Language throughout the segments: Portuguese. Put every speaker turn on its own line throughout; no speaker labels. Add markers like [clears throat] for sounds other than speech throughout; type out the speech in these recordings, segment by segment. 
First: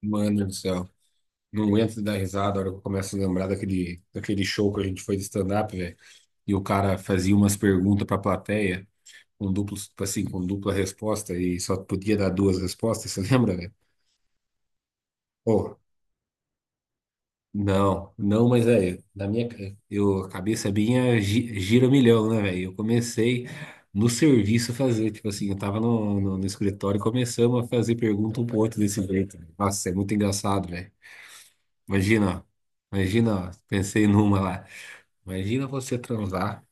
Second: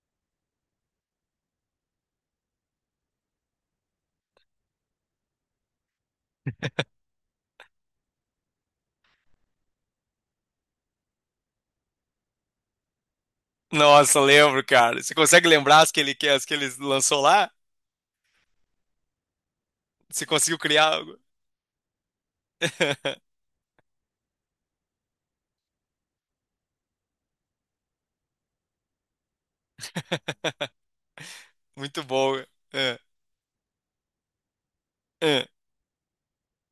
Mano do céu. Não aguento de dar risada a hora que eu começo a lembrar daquele show que a gente foi de stand-up, velho. E o cara fazia umas perguntas pra plateia, com duplo, tipo assim, com dupla resposta, e só podia dar duas respostas, você [laughs] lembra, velho?
Nossa, lembro, cara. Você consegue
Oh,
lembrar as que ele lançou lá?
não, não,
Você
a
conseguiu
cabeça
criar algo?
minha gira um milhão, né, velho? Eu comecei no serviço a fazer, tipo assim, eu tava no escritório e começamos a fazer pergunta um pro outro desse jeito, véi. Nossa, é muito
[laughs]
engraçado, velho.
Muito bom.
Imagina, ó.
É,
Imagina, ó. Pensei numa lá.
é,
Imagina você transar.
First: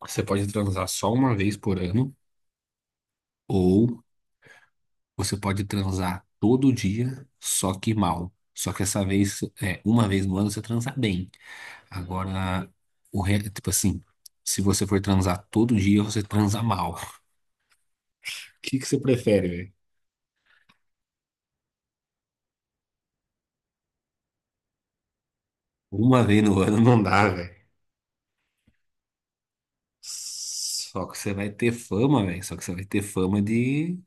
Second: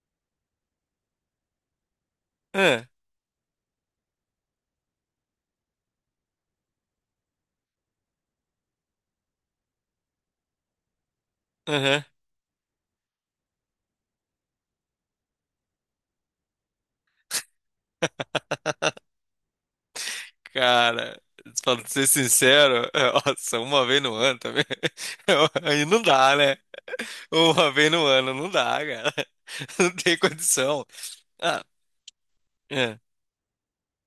Você pode transar só uma vez por ano,
é,
ou você pode transar todo dia, só que mal. Só que essa vez, é, uma vez no ano você transa bem.
aham.
Agora, tipo assim, se você for transar todo dia, você transa mal. [laughs] O que que você prefere, velho?
Cara, pra ser sincero, [laughs] é, nossa, uma vez no ano também. [laughs] Aí não
Uma
dá,
vez
né?
no ano não dá, velho.
Uma vez no ano não dá, cara. [laughs] Não tem condição.
Só que você vai
Ah,
ter fama, velho. Só que você vai
é.
ter fama de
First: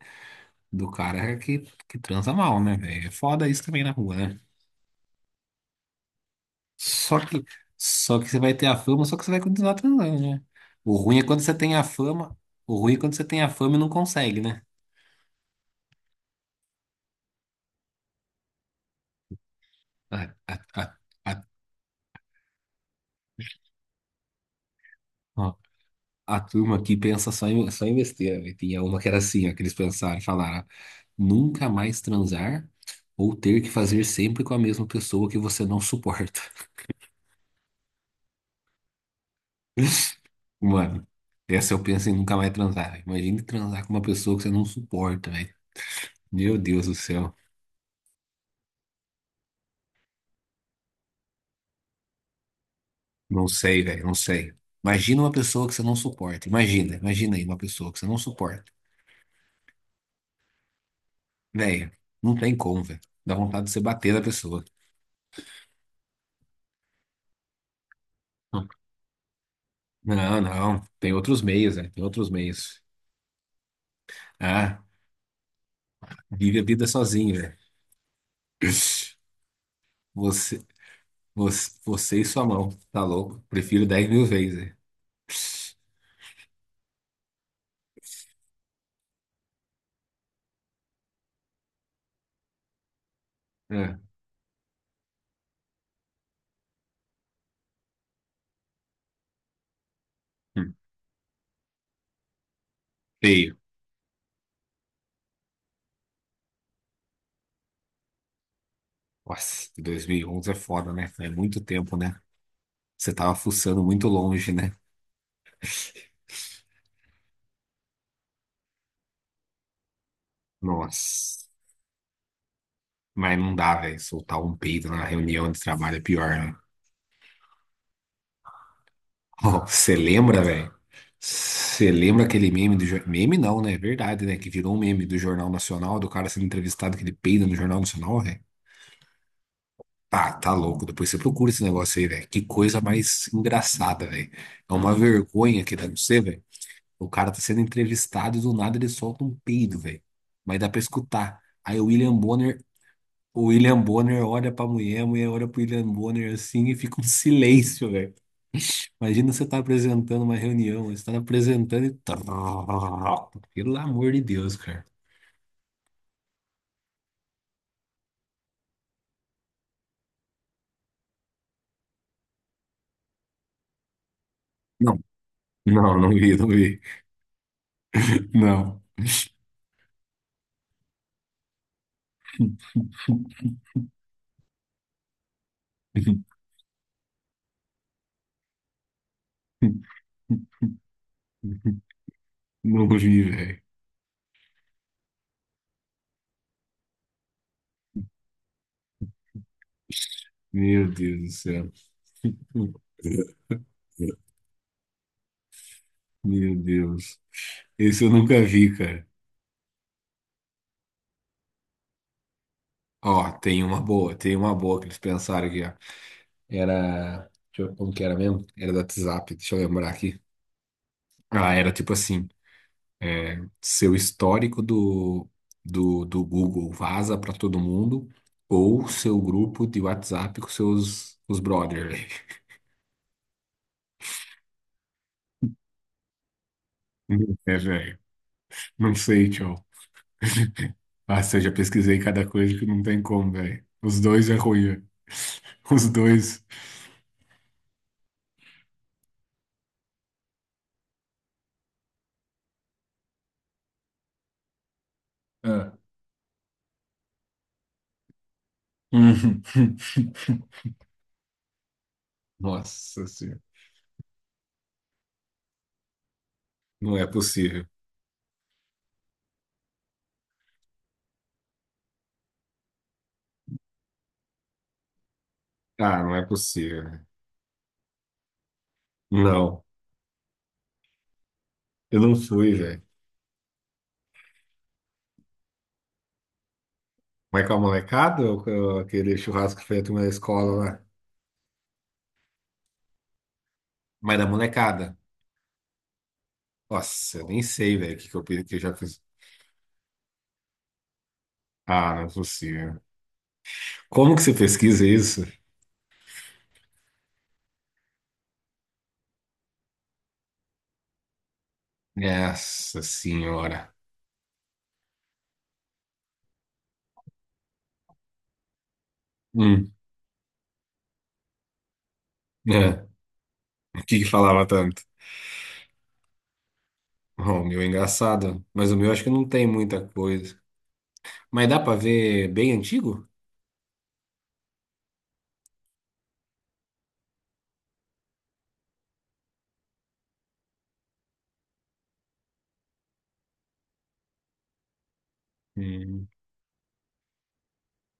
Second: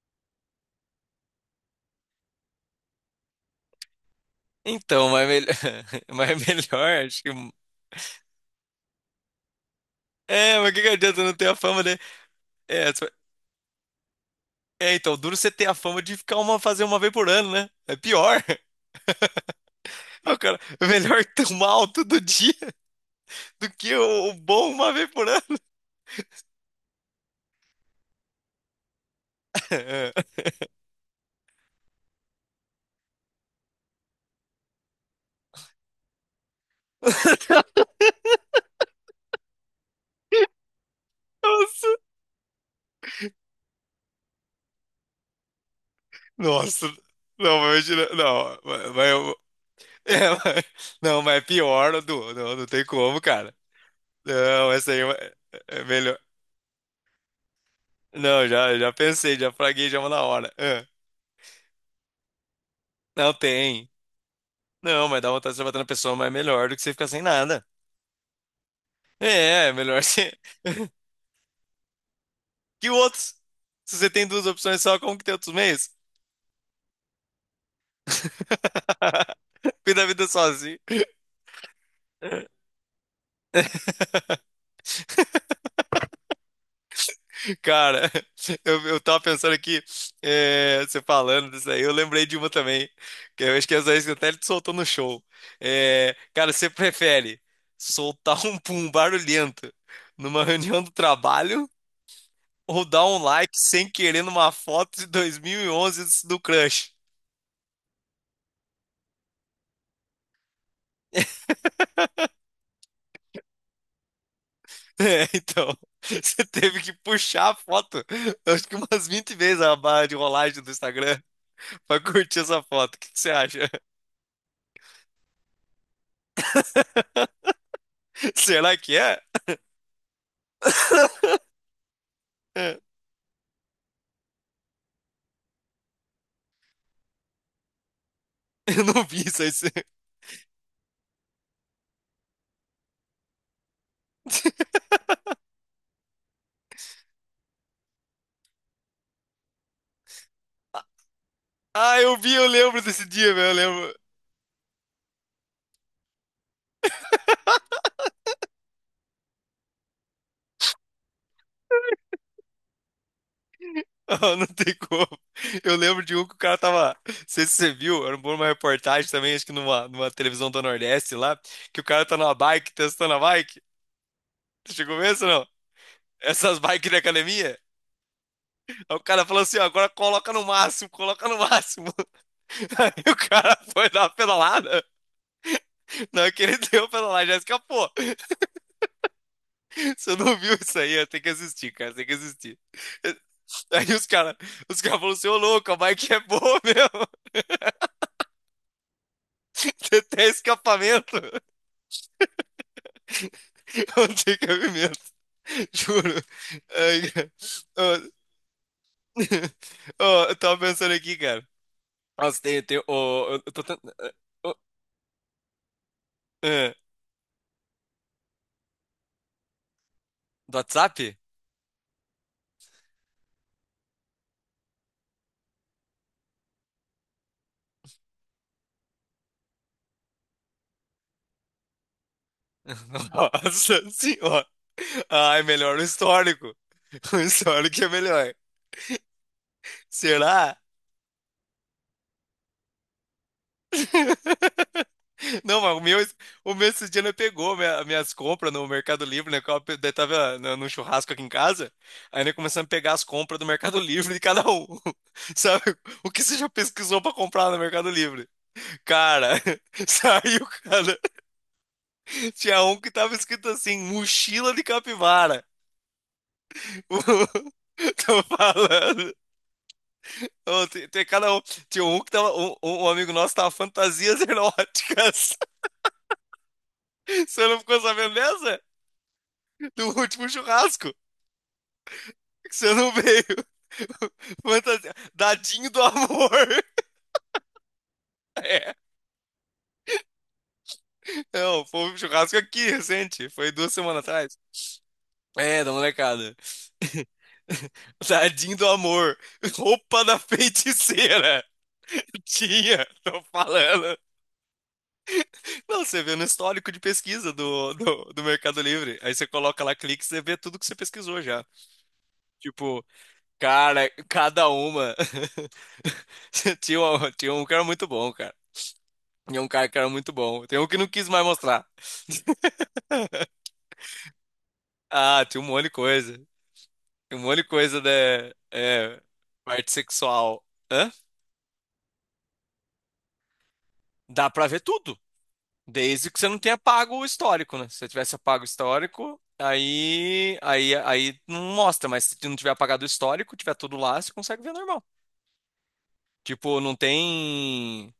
do cara que transa mal, né, velho? É foda isso também na rua, né?
Então, mas, melhor, [laughs] mas melhor,
Só
acho que.
que, só que você vai ter a fama, só que você vai continuar transando, né?
É, mas o que que
O ruim
adianta
é
não
quando
ter
você
a
tem
fama
a
de.
fama, o
É,
ruim é quando você tem a fama e não consegue, né?
É, então, duro você ter a fama de ficar uma, fazer uma vez por ano, né? É pior. [laughs]
A,
O
a,
cara, é
a,
melhor [laughs]
a,
ter mal todo dia do que o bom uma vez por ano.
ó,
[laughs]
a turma aqui pensa só em besteira, velho. Tinha uma que era assim, ó, que eles
É.
pensaram, falaram, nunca mais transar ou ter que fazer sempre com a mesma pessoa que você não suporta. [laughs] Mano, essa eu
Nossa,
penso em nunca mais transar, velho. Imagine transar com uma pessoa que você não suporta, velho. Meu
nossa.
Deus do céu.
Não, mas eu tiro- não, mas eu- [laughs] é, mas- não, mas é pior, Du. Não, não tem como,
Não
cara.
sei, velho, não sei.
Não, essa aí é uma-
Imagina uma pessoa que você
é
não
melhor.
suporta. Imagina, imagina aí uma pessoa que você não
Não,
suporta.
já, já pensei, já fraguei já uma na hora. Ah,
Velho, não tem como, velho.
não
Dá vontade de você
tem.
bater na pessoa.
Não, mas dá vontade de você bater na pessoa, mas é melhor do que você ficar sem nada. É, é melhor você.
Não, não.
[laughs]
Tem outros meios, velho. Tem outros meios.
Que outros? Se você tem duas opções
Ah,
só, como que tem outros meios?
vive a vida sozinho, velho. [laughs]
[laughs] Cuida da vida
Você,
sozinho.
você, você e sua mão. Tá louco? Prefiro 10.000
[laughs]
vezes, velho.
Cara, eu tava pensando aqui, é, você falando disso aí, eu lembrei de uma também, que eu acho que é essa
É.
aí você até soltou no show. É, cara, você prefere soltar um pum barulhento numa
Hum.
reunião do trabalho ou dar um like
Feio.
sem querer numa foto de 2011 do crush?
Nossa, 2011 é foda, né? É muito tempo, né? Você tava fuçando muito longe, né?
[laughs] É, então, você teve que puxar a foto, eu acho que umas 20 vezes a barra de rolagem do Instagram
Nossa.
pra curtir essa foto. O que que você
Mas não
acha?
dá, velho. Soltar um peido na reunião de trabalho é pior, né?
[laughs] Será que é?
Ó, você lembra, velho?
[laughs]
Você lembra aquele meme
É,
do... jor- Meme não, né? É verdade, né? Que virou um meme do Jornal Nacional, do cara sendo entrevistado que ele peida no Jornal Nacional, velho?
eu não vi isso aí. Você- [laughs]
Ah, tá louco. Depois você procura esse negócio aí, velho. Que coisa mais engraçada, velho. É uma vergonha que dá no você, velho. O cara tá sendo entrevistado e do nada ele solta um peido, velho. Mas dá pra escutar. Aí
Ah, eu vi, eu lembro desse dia,
O
velho, eu
William
lembro. [laughs]
Bonner olha pra mulher, a mulher olha pro William Bonner assim e fica um silêncio, velho. Imagina você tá apresentando uma reunião, você tá apresentando e. [laughs] Pelo amor de
Ah, não
Deus,
tem
cara.
como. Eu lembro de um que o cara tava. Não sei se você viu, era uma reportagem também, acho que numa, numa televisão do Nordeste lá, que o cara tá numa bike, testando a bike. Você chegou
Não,
a ver isso ou não?
não, não vi, não
Essas
vi.
bikes de academia? Aí
Não.
o cara falou assim, ó, agora coloca no máximo, coloca no máximo. [laughs] Aí o cara foi dar uma pedalada.
[laughs]
Na hora que ele deu a pedalada, já escapou. Você não viu isso aí? Tem que assistir, cara, tem que assistir.
Não vi, velho.
Aí os caras falaram assim, ô louco, a bike é boa mesmo. [laughs] Tem até
Meu
escapamento.
Deus do céu.
[laughs] Não tem cabimento. Juro.
Meu
Ai,
Deus.
cara.
Esse
Ó,
eu nunca vi, cara.
[laughs] ó, eu tava pensando aqui, cara. Nossa, tem, ó,
Ó,
eu tô tentando...
tem
ó,
uma boa que eles pensaram aqui, ó.
é,
Era. Deixa eu, como que era mesmo? Era da WhatsApp, deixa eu lembrar aqui.
do WhatsApp?
Ah, era tipo assim: é, seu histórico do Google vaza pra todo mundo, ou seu grupo de WhatsApp com seus os brothers, [laughs]
[laughs] Nossa senhora. Ah, é melhor o histórico. O
velho. É,
histórico é
velho.
melhor.
Não sei, tio.
Será?
Ah, se eu já pesquisei cada coisa que não tem como, velho. Os dois é ruim, velho.
[laughs] Não,
[laughs]
mas o
Os
meu,
dois.
o meu esse dia não pegou minha- minhas compras no Mercado Livre, né? Que eu daí tava, né, num churrasco aqui em casa, aí nós começamos a pegar as compras do Mercado [laughs] Livre de cada um. [laughs] Sabe?
Ah.
O que você já pesquisou pra comprar no Mercado Livre? Cara, [laughs] saiu,
[laughs]
cara. Tinha um que
Nossa
tava
senhora.
escrito assim, mochila de capivara.
Não é
[laughs]
possível.
Tô falando. Ô, tem cada um. Tinha um que tava. Um amigo nosso tava fantasias eróticas.
Ah, não é possível, né?
[laughs] Você não ficou sabendo dessa?
Não,
Do último churrasco.
eu não fui,
Que você
velho.
não veio. [laughs] Fantasia. Dadinho do amor. [laughs]
Mas com a molecada ou
É.
com aquele churrasco feito na escola lá?
Não, foi um churrasco aqui, recente. Foi duas semanas
Mas da
atrás.
molecada.
É, da molecada. [laughs]
Nossa, eu nem sei, velho, o que que eu, que
Dadinho
eu
do
já fiz.
amor. Roupa da feiticeira.
Ah, não é
[laughs]
possível.
Tinha, tô falando.
Como que você pesquisa isso?
Não, você vê no histórico de pesquisa do Mercado Livre. Aí você coloca lá clique, você vê tudo que você pesquisou já.
Nossa
Tipo,
senhora.
cara, cada uma. [laughs] Tinha um que era muito bom, cara. Tinha um cara
Hum,
que era muito bom. Tem um que não quis mais mostrar.
é.
[laughs]
O que que falava tanto?
Ah, tinha um monte de coisa. Tem um monte
Bom,
de
o meu é
coisa da,
engraçado, mas o meu
é,
acho que não tem
parte
muita coisa.
sexual. Hã?
Mas dá pra ver bem antigo?
Dá pra ver tudo. Desde que você não tenha pago o histórico, né? Se você tivesse apago o histórico, aí não mostra, mas se não tiver apagado o histórico, tiver tudo lá, você consegue ver normal.
Hum,
Tipo, não tem.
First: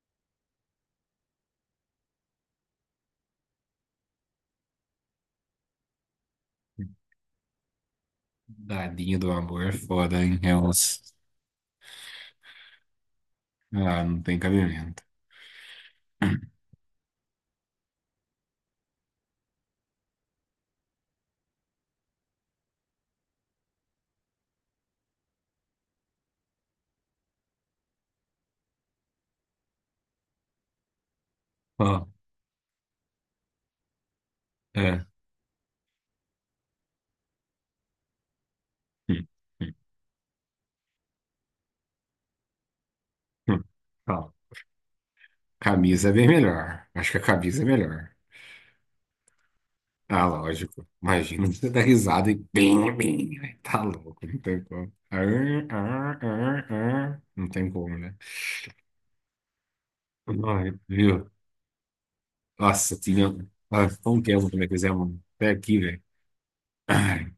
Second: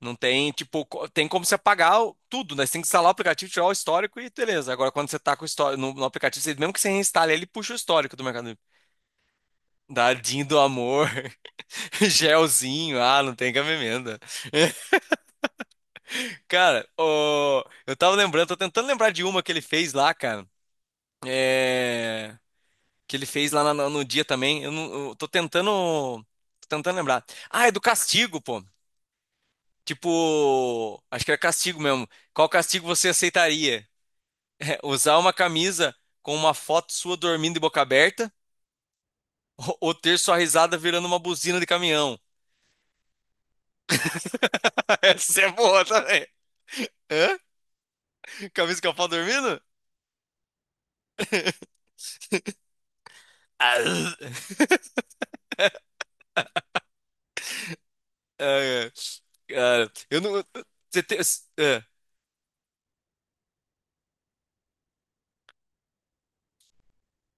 Não tem, tipo, co- tem como você apagar o- tudo, né? Você tem que instalar o aplicativo, tirar o histórico e beleza. Agora, quando você tá com o histórico no, no aplicativo, você- mesmo que você reinstale, ele puxa o histórico do Mercado Livre.
dadinho do amor é foda, hein?
Dadinho
É
do
uns...
amor, [laughs] gelzinho, ah, não tem
Ah,
cabimento.
não tem
[laughs]
cabimento.
Cara, ô, eu tava lembrando, tô tentando lembrar de uma que ele fez lá, cara. É, que ele fez lá no dia também. Eu, não, eu tô tentando lembrar. Ah, é do castigo, pô. Tipo, acho que era castigo
Ó.
mesmo. Qual castigo você aceitaria? [laughs] É,
É.
usar uma camisa com uma foto sua dormindo de boca aberta
Hum,
[laughs]
hum,
ou, ter sua risada virando uma buzina de caminhão?
hum. Ó,
[laughs] Essa é boa
camisa é
também.
bem melhor. Acho que a
Hã?
camisa é melhor.
Camisa com a foto dormindo?
Ah, lógico. Imagina você
[laughs]
dar risada e bem, bem. Ai, tá
Ah,
louco, não tem como. Ah, ah, ah, ah. Não tem como, né?
é. Cara, eu não.
Ai,
Você tem.
viu? Nossa, tinha. Ah, foi um tempo também que fizemos até aqui, velho. Ai.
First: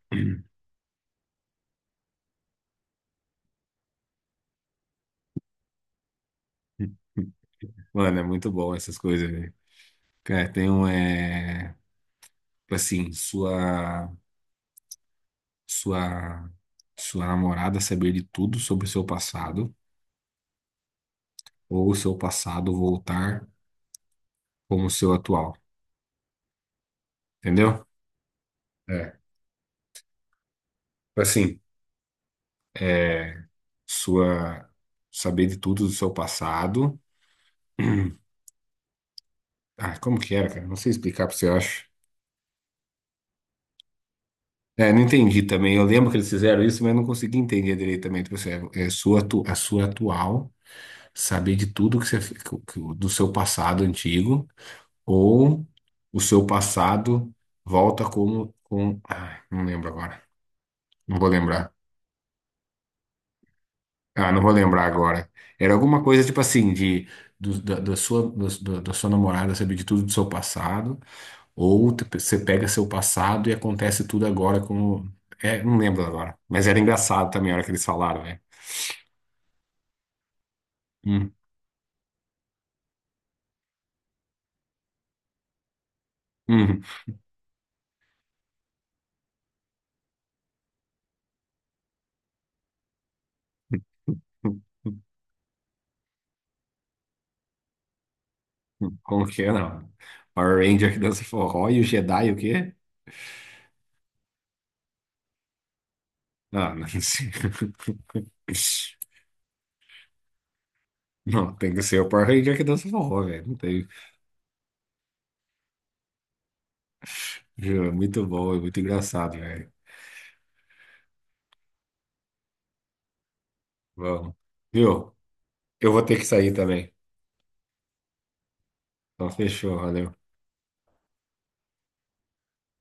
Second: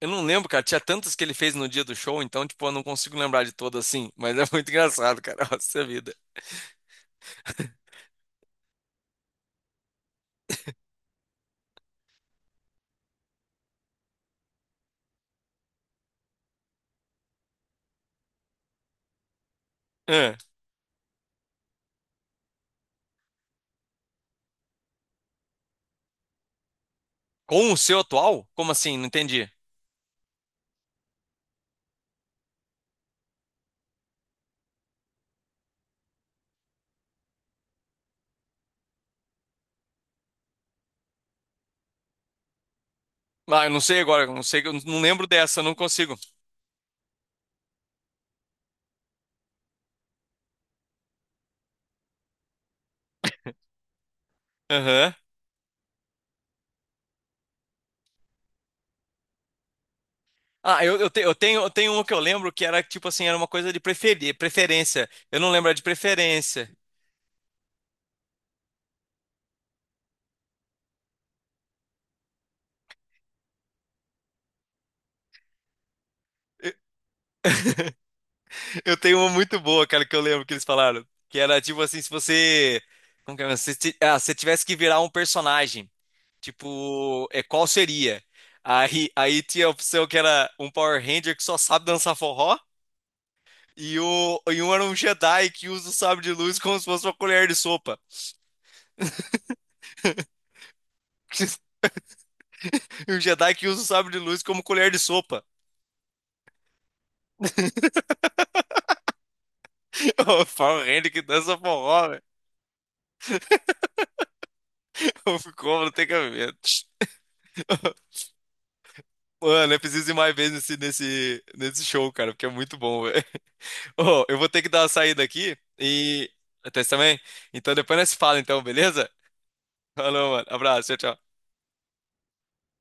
Eu não lembro, cara. Tinha tantas que ele fez no dia do show, então, tipo, eu não consigo lembrar de todas assim. Mas é muito [laughs] engraçado, cara. Nossa vida.
Mano, é muito bom essas coisas, velho. Cara, tem um, é, tipo assim, sua sua namorada saber de tudo sobre o seu passado
É.
ou o seu passado voltar como o seu atual,
Com o
entendeu?
seu atual? Como assim? Não
É,
entendi.
tipo assim, é sua saber de tudo do seu passado. [clears throat] Ah, como que era, cara? Não sei explicar pra você, eu acho.
Ah, eu não sei agora. Eu não sei, eu
É,
não
não
lembro
entendi
dessa, eu não
também. Eu lembro
consigo.
que eles fizeram isso, mas não consegui entender direitamente. Tipo assim, é sua, a sua atual, saber de tudo que você, do seu passado antigo.
Aham.
Ou o seu passado volta como com. Ai, não lembro agora.
Ah, eu, eu,
Não
te-
vou
eu tenho, eu
lembrar.
tenho uma que eu lembro que era, tipo assim, era uma coisa de
Ah,
preferir,
não vou lembrar
preferência.
agora.
Eu não lembro a
Era
de
alguma coisa tipo
preferência.
assim, de do- da, da sua, do- do- da sua namorada saber de tudo do seu passado, ou você pega seu passado e acontece tudo agora como. É, não lembro agora. Mas
Eu
era engraçado também a hora que eles falaram, né?
[laughs] eu tenho uma muito boa, cara, que eu lembro que eles falaram.
Hum,
Que era, tipo assim, se você. Como que é? Se, ti- ah, se tivesse que virar um personagem.
hum,
Tipo, é, qual seria? Aí, aí tinha a opção que era um Power Ranger que só sabe dançar forró e, o,
hum,
e um era um Jedi que usa o sabre de luz como se fosse uma colher de sopa.
Como que é, não? Power Ranger que dança forró
[laughs]
e o Jedi o quê?
E um Jedi que usa o sabre de luz como colher de sopa.
Ah, não sei.
[laughs]
[laughs]
O Power Ranger que
Não,
dança
tem que ser o
forró, velho.
Power Ranger que dança forró, velho. Não tem.
[laughs] Ficou, não tem cabimento.
Juro, é
[laughs]
muito bom, é muito engraçado, velho.
Mano, eu preciso ir mais vezes nesse show, cara, porque é muito bom, velho. [laughs] Ô,
Vamos.
eu vou ter que dar uma
Viu?
saída aqui
Eu vou ter que
e.
sair
Até você
também.
também? Então depois nós se fala, então, beleza?
Então, fechou, valeu.
Falou, mano. Abraço, tchau, tchau.